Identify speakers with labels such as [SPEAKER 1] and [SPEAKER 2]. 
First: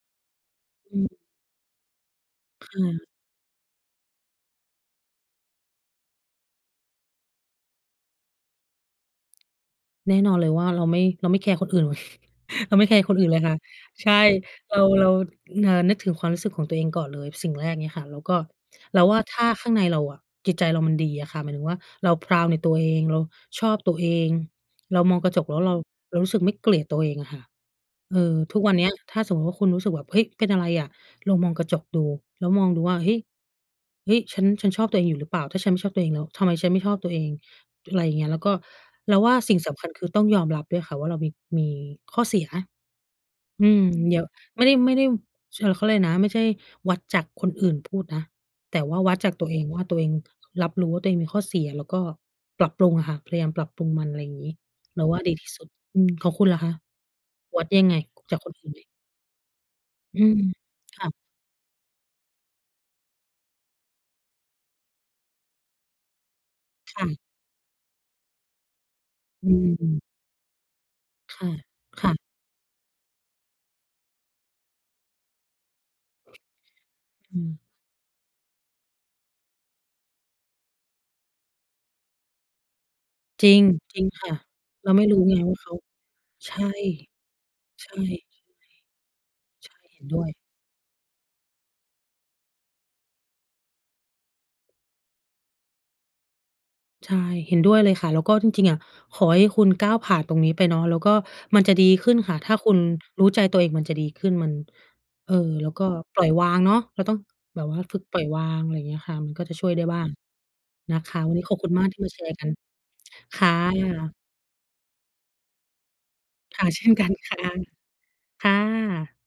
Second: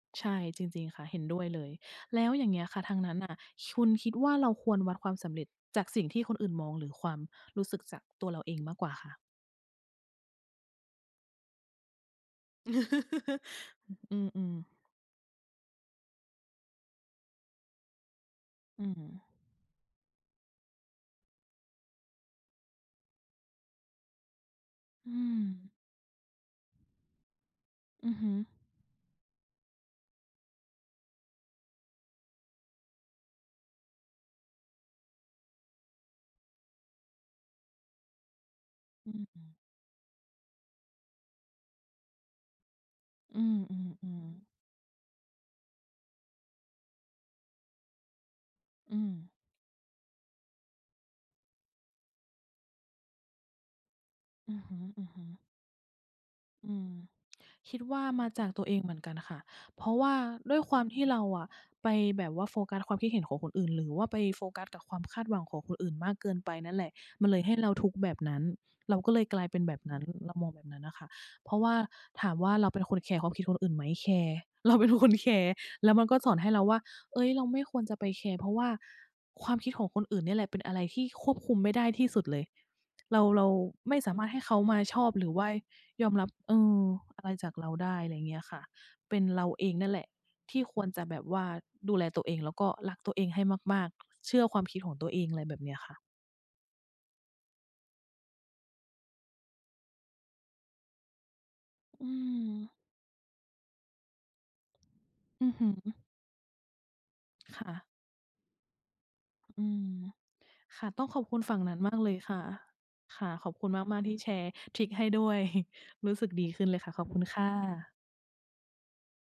[SPEAKER 1] ใช่ จริง
[SPEAKER 2] อ
[SPEAKER 1] ๆ ค่ะ
[SPEAKER 2] ืม
[SPEAKER 1] เห็นด้วยเลย แล้วอย่างเงี้
[SPEAKER 2] ค
[SPEAKER 1] ยค่
[SPEAKER 2] ่
[SPEAKER 1] ะ ทาง
[SPEAKER 2] ะ
[SPEAKER 1] นั้นน่ะ คุณคิดว่าเราควรวัดความสำเร็จจากสิ่งที่คนอื่นมอง หรือความรู้สึกจากตัวเราเองมากกว่าคะ?
[SPEAKER 2] แน่นอนเลยว่า เราไม่ เราไม่แคร์คนอื่น เราไม่แคร์คนอื่นเล
[SPEAKER 1] ฮ
[SPEAKER 2] ยค่ะ ใช
[SPEAKER 1] อื
[SPEAKER 2] ่
[SPEAKER 1] ม ๆ
[SPEAKER 2] เรา เรา เอ่อ นึกถึงความรู้สึกของตัวเองก่อนเลยสิ่งแรก งี้ค่ะ แล้วก็
[SPEAKER 1] อื
[SPEAKER 2] เราว่า
[SPEAKER 1] ม
[SPEAKER 2] ถ้าข้างในเราอะ จิตใจเรามันดีอะค่ะ หมายถึงว่าเรา พราวด์ ในตัวเอง เราชอบตัวเอง เรา
[SPEAKER 1] อ
[SPEAKER 2] ม
[SPEAKER 1] ื
[SPEAKER 2] องกระจกแล้วเ
[SPEAKER 1] ม
[SPEAKER 2] รา เรารู้สึกไม่เกลียดตัวเองอะค่ะ
[SPEAKER 1] อื
[SPEAKER 2] เ
[SPEAKER 1] อ
[SPEAKER 2] อ
[SPEAKER 1] ฮึ
[SPEAKER 2] อ ทุกวันเนี้ย ถ้าสมมุติว่าคุณรู้สึกแบบ "เฮ้ย เป็นอะไรอะ?" ลองมองกระจกดู แล้วมองดูว่า "เฮ้ย เฮ้ย ฉัน ฉันชอบตัวเองอยู่หรือเปล่า? ถ้าฉันไม่ชอบตัวเองแล้ว ทำไมฉันไม่ชอบตัวเอง?" อะไรอย่างเงี้ย แล้วก็
[SPEAKER 1] อื
[SPEAKER 2] เราว่า
[SPEAKER 1] ม
[SPEAKER 2] สิ่งสำคัญคือต้องยอมรับด้วยค่ะ ว่าเรามี มีข้อเสีย
[SPEAKER 1] อื
[SPEAKER 2] อืม เดี๋ย
[SPEAKER 1] ม
[SPEAKER 2] ว
[SPEAKER 1] ๆ ๆ
[SPEAKER 2] ไม่ได้ ไม่ได้ เชอ เขาเรียกไรนะ ไม่ใช่วัดจากคนอื่นพูดนะ แต่ว
[SPEAKER 1] อ
[SPEAKER 2] ่า
[SPEAKER 1] ื
[SPEAKER 2] วัด
[SPEAKER 1] ม
[SPEAKER 2] จากตัวเองว่าตัวเอง รับรู้ว่าตัวเองมีข้อเสีย แล้วก็ปรับปรุงอะค่ะ พยายามปรับปรุงมัน อะไรงี้
[SPEAKER 1] อือฮ
[SPEAKER 2] เราว่า
[SPEAKER 1] ึ
[SPEAKER 2] ดี
[SPEAKER 1] ๆ
[SPEAKER 2] ที่สุด อืม ของคุณล่ะค
[SPEAKER 1] อ
[SPEAKER 2] ะ
[SPEAKER 1] ืม
[SPEAKER 2] วัด
[SPEAKER 1] คิ
[SPEAKER 2] ย
[SPEAKER 1] ด
[SPEAKER 2] ังไ
[SPEAKER 1] ว
[SPEAKER 2] ง?
[SPEAKER 1] ่ามา
[SPEAKER 2] จา
[SPEAKER 1] จ
[SPEAKER 2] ก
[SPEAKER 1] า
[SPEAKER 2] ค
[SPEAKER 1] ก
[SPEAKER 2] น
[SPEAKER 1] ต
[SPEAKER 2] อ
[SPEAKER 1] ั
[SPEAKER 2] ื
[SPEAKER 1] ว
[SPEAKER 2] ่น
[SPEAKER 1] เอ
[SPEAKER 2] ไห
[SPEAKER 1] ง
[SPEAKER 2] ม?
[SPEAKER 1] เหมือนกันน่ะค่ะ เพราะว่า
[SPEAKER 2] อืม
[SPEAKER 1] ด้วยความท
[SPEAKER 2] ค
[SPEAKER 1] ี่
[SPEAKER 2] ่ะ
[SPEAKER 1] เราอะไปแบบว่าโฟกัสความคิดเห็นของคนอื่น หรือว่าไปโฟกัสกับความคาดหวังของคนอื่นมากเกินไปนั่นแหละ
[SPEAKER 2] ค่ะ
[SPEAKER 1] มันเลยให้เราทุกข์แบบนั้น เราก็เลยกลา
[SPEAKER 2] อ
[SPEAKER 1] ยเป็นแบบนั้
[SPEAKER 2] ืม
[SPEAKER 1] น เรามองแบบนั้นน่ะค่ะ
[SPEAKER 2] ค่
[SPEAKER 1] เพ
[SPEAKER 2] ะ
[SPEAKER 1] ราะว่า
[SPEAKER 2] ค่ะ
[SPEAKER 1] ถามว่าเราเป็นคนแคร์ความคิดของคนอื่นไหม แคร์ เราเป็นคนแคร์ แล้วมันก็สอนให้เราว่า เฮ้ย
[SPEAKER 2] อ
[SPEAKER 1] เ
[SPEAKER 2] ื
[SPEAKER 1] ราไ
[SPEAKER 2] ม
[SPEAKER 1] ม่ควรจะไปแคร์ เพราะว่าความคิดของคนอื่นเนี่ยแหละเป็นอะไรที่ควบคุมไม่ได้ที่สุดเลย เรา เร
[SPEAKER 2] จ
[SPEAKER 1] า
[SPEAKER 2] ริง
[SPEAKER 1] ไม
[SPEAKER 2] จ
[SPEAKER 1] ่
[SPEAKER 2] ริง
[SPEAKER 1] สามา
[SPEAKER 2] ค
[SPEAKER 1] ร
[SPEAKER 2] ่
[SPEAKER 1] ถ
[SPEAKER 2] ะ
[SPEAKER 1] ให้เขามา
[SPEAKER 2] เรา
[SPEAKER 1] ช
[SPEAKER 2] ไม่
[SPEAKER 1] อบ
[SPEAKER 2] รู้
[SPEAKER 1] หรือ
[SPEAKER 2] ไง
[SPEAKER 1] ว่า
[SPEAKER 2] ว่าเขา
[SPEAKER 1] ยอมรับ
[SPEAKER 2] ใช
[SPEAKER 1] เอ
[SPEAKER 2] ่
[SPEAKER 1] อ อะไรจากเรา
[SPEAKER 2] ใ
[SPEAKER 1] ไ
[SPEAKER 2] ช
[SPEAKER 1] ด
[SPEAKER 2] ่
[SPEAKER 1] ้ อะไรเงี้ยค่ะ เป็นเราเอ
[SPEAKER 2] ใช่
[SPEAKER 1] งนั่นแ
[SPEAKER 2] เห
[SPEAKER 1] ห
[SPEAKER 2] ็
[SPEAKER 1] ล
[SPEAKER 2] น
[SPEAKER 1] ะ
[SPEAKER 2] ด้วย
[SPEAKER 1] ที่ควรจะแบบว่า ดูแลตัวเอง แล้วก็รักตัวเองให้มาก ๆ เชื่อความคิดของตัวเอง ไรแบบเนี้ยค่ะ
[SPEAKER 2] ใช่ เห็นด้วยเลยค่ะ แล้วก็จริง ๆ อะขอให้คุณก้าวผ่านตรงนี้ไปเนาะ แล้วก็มันจะดี
[SPEAKER 1] อ
[SPEAKER 2] ข
[SPEAKER 1] ื
[SPEAKER 2] ึ้นค่ะ ถ้าค
[SPEAKER 1] ม
[SPEAKER 2] ุณรู้ใจตัวเองมันจะดีขึ้น มัน เอ่อ
[SPEAKER 1] อือฮ
[SPEAKER 2] แล้วก็
[SPEAKER 1] ึ
[SPEAKER 2] ปล่อยวางเนาะ เราต้องแ
[SPEAKER 1] ค
[SPEAKER 2] บ
[SPEAKER 1] ่
[SPEAKER 2] บว่า
[SPEAKER 1] ะ
[SPEAKER 2] ฝึกปล่อยวาง ไรเงี้ยค่ะ มันก็จะ
[SPEAKER 1] อื
[SPEAKER 2] ช่วยได้
[SPEAKER 1] ม
[SPEAKER 2] บ้าง
[SPEAKER 1] ค่ะ
[SPEAKER 2] นะ
[SPEAKER 1] ต้อง
[SPEAKER 2] ค
[SPEAKER 1] ข
[SPEAKER 2] ะ
[SPEAKER 1] อบ
[SPEAKER 2] วั
[SPEAKER 1] ค
[SPEAKER 2] น
[SPEAKER 1] ุ
[SPEAKER 2] นี
[SPEAKER 1] ณ
[SPEAKER 2] ้
[SPEAKER 1] ฝ
[SPEAKER 2] ขอ
[SPEAKER 1] ั
[SPEAKER 2] บ
[SPEAKER 1] ่ง
[SPEAKER 2] คุ
[SPEAKER 1] น
[SPEAKER 2] ณ
[SPEAKER 1] ั้น
[SPEAKER 2] มาก
[SPEAKER 1] ม
[SPEAKER 2] ท
[SPEAKER 1] า
[SPEAKER 2] ี่
[SPEAKER 1] กเ
[SPEAKER 2] ม
[SPEAKER 1] ล
[SPEAKER 2] า
[SPEAKER 1] ย
[SPEAKER 2] แช
[SPEAKER 1] ค
[SPEAKER 2] ร์
[SPEAKER 1] ่
[SPEAKER 2] ก
[SPEAKER 1] ะ
[SPEAKER 2] ัน
[SPEAKER 1] ค่ะ
[SPEAKER 2] ค
[SPEAKER 1] ข
[SPEAKER 2] ่
[SPEAKER 1] อบคุณมาก ๆ ท
[SPEAKER 2] ะ
[SPEAKER 1] ี่แชร์ทริกให้ด้วย รู้สึกดี
[SPEAKER 2] ค
[SPEAKER 1] ขึ
[SPEAKER 2] ่
[SPEAKER 1] ้
[SPEAKER 2] ะ
[SPEAKER 1] นเล
[SPEAKER 2] เ
[SPEAKER 1] ย
[SPEAKER 2] ช
[SPEAKER 1] ค
[SPEAKER 2] ่
[SPEAKER 1] ่
[SPEAKER 2] น
[SPEAKER 1] ะ ข
[SPEAKER 2] กั
[SPEAKER 1] อบ
[SPEAKER 2] น
[SPEAKER 1] คุณ
[SPEAKER 2] ค่
[SPEAKER 1] ค
[SPEAKER 2] ะ
[SPEAKER 1] ่ะ
[SPEAKER 2] ค่ะ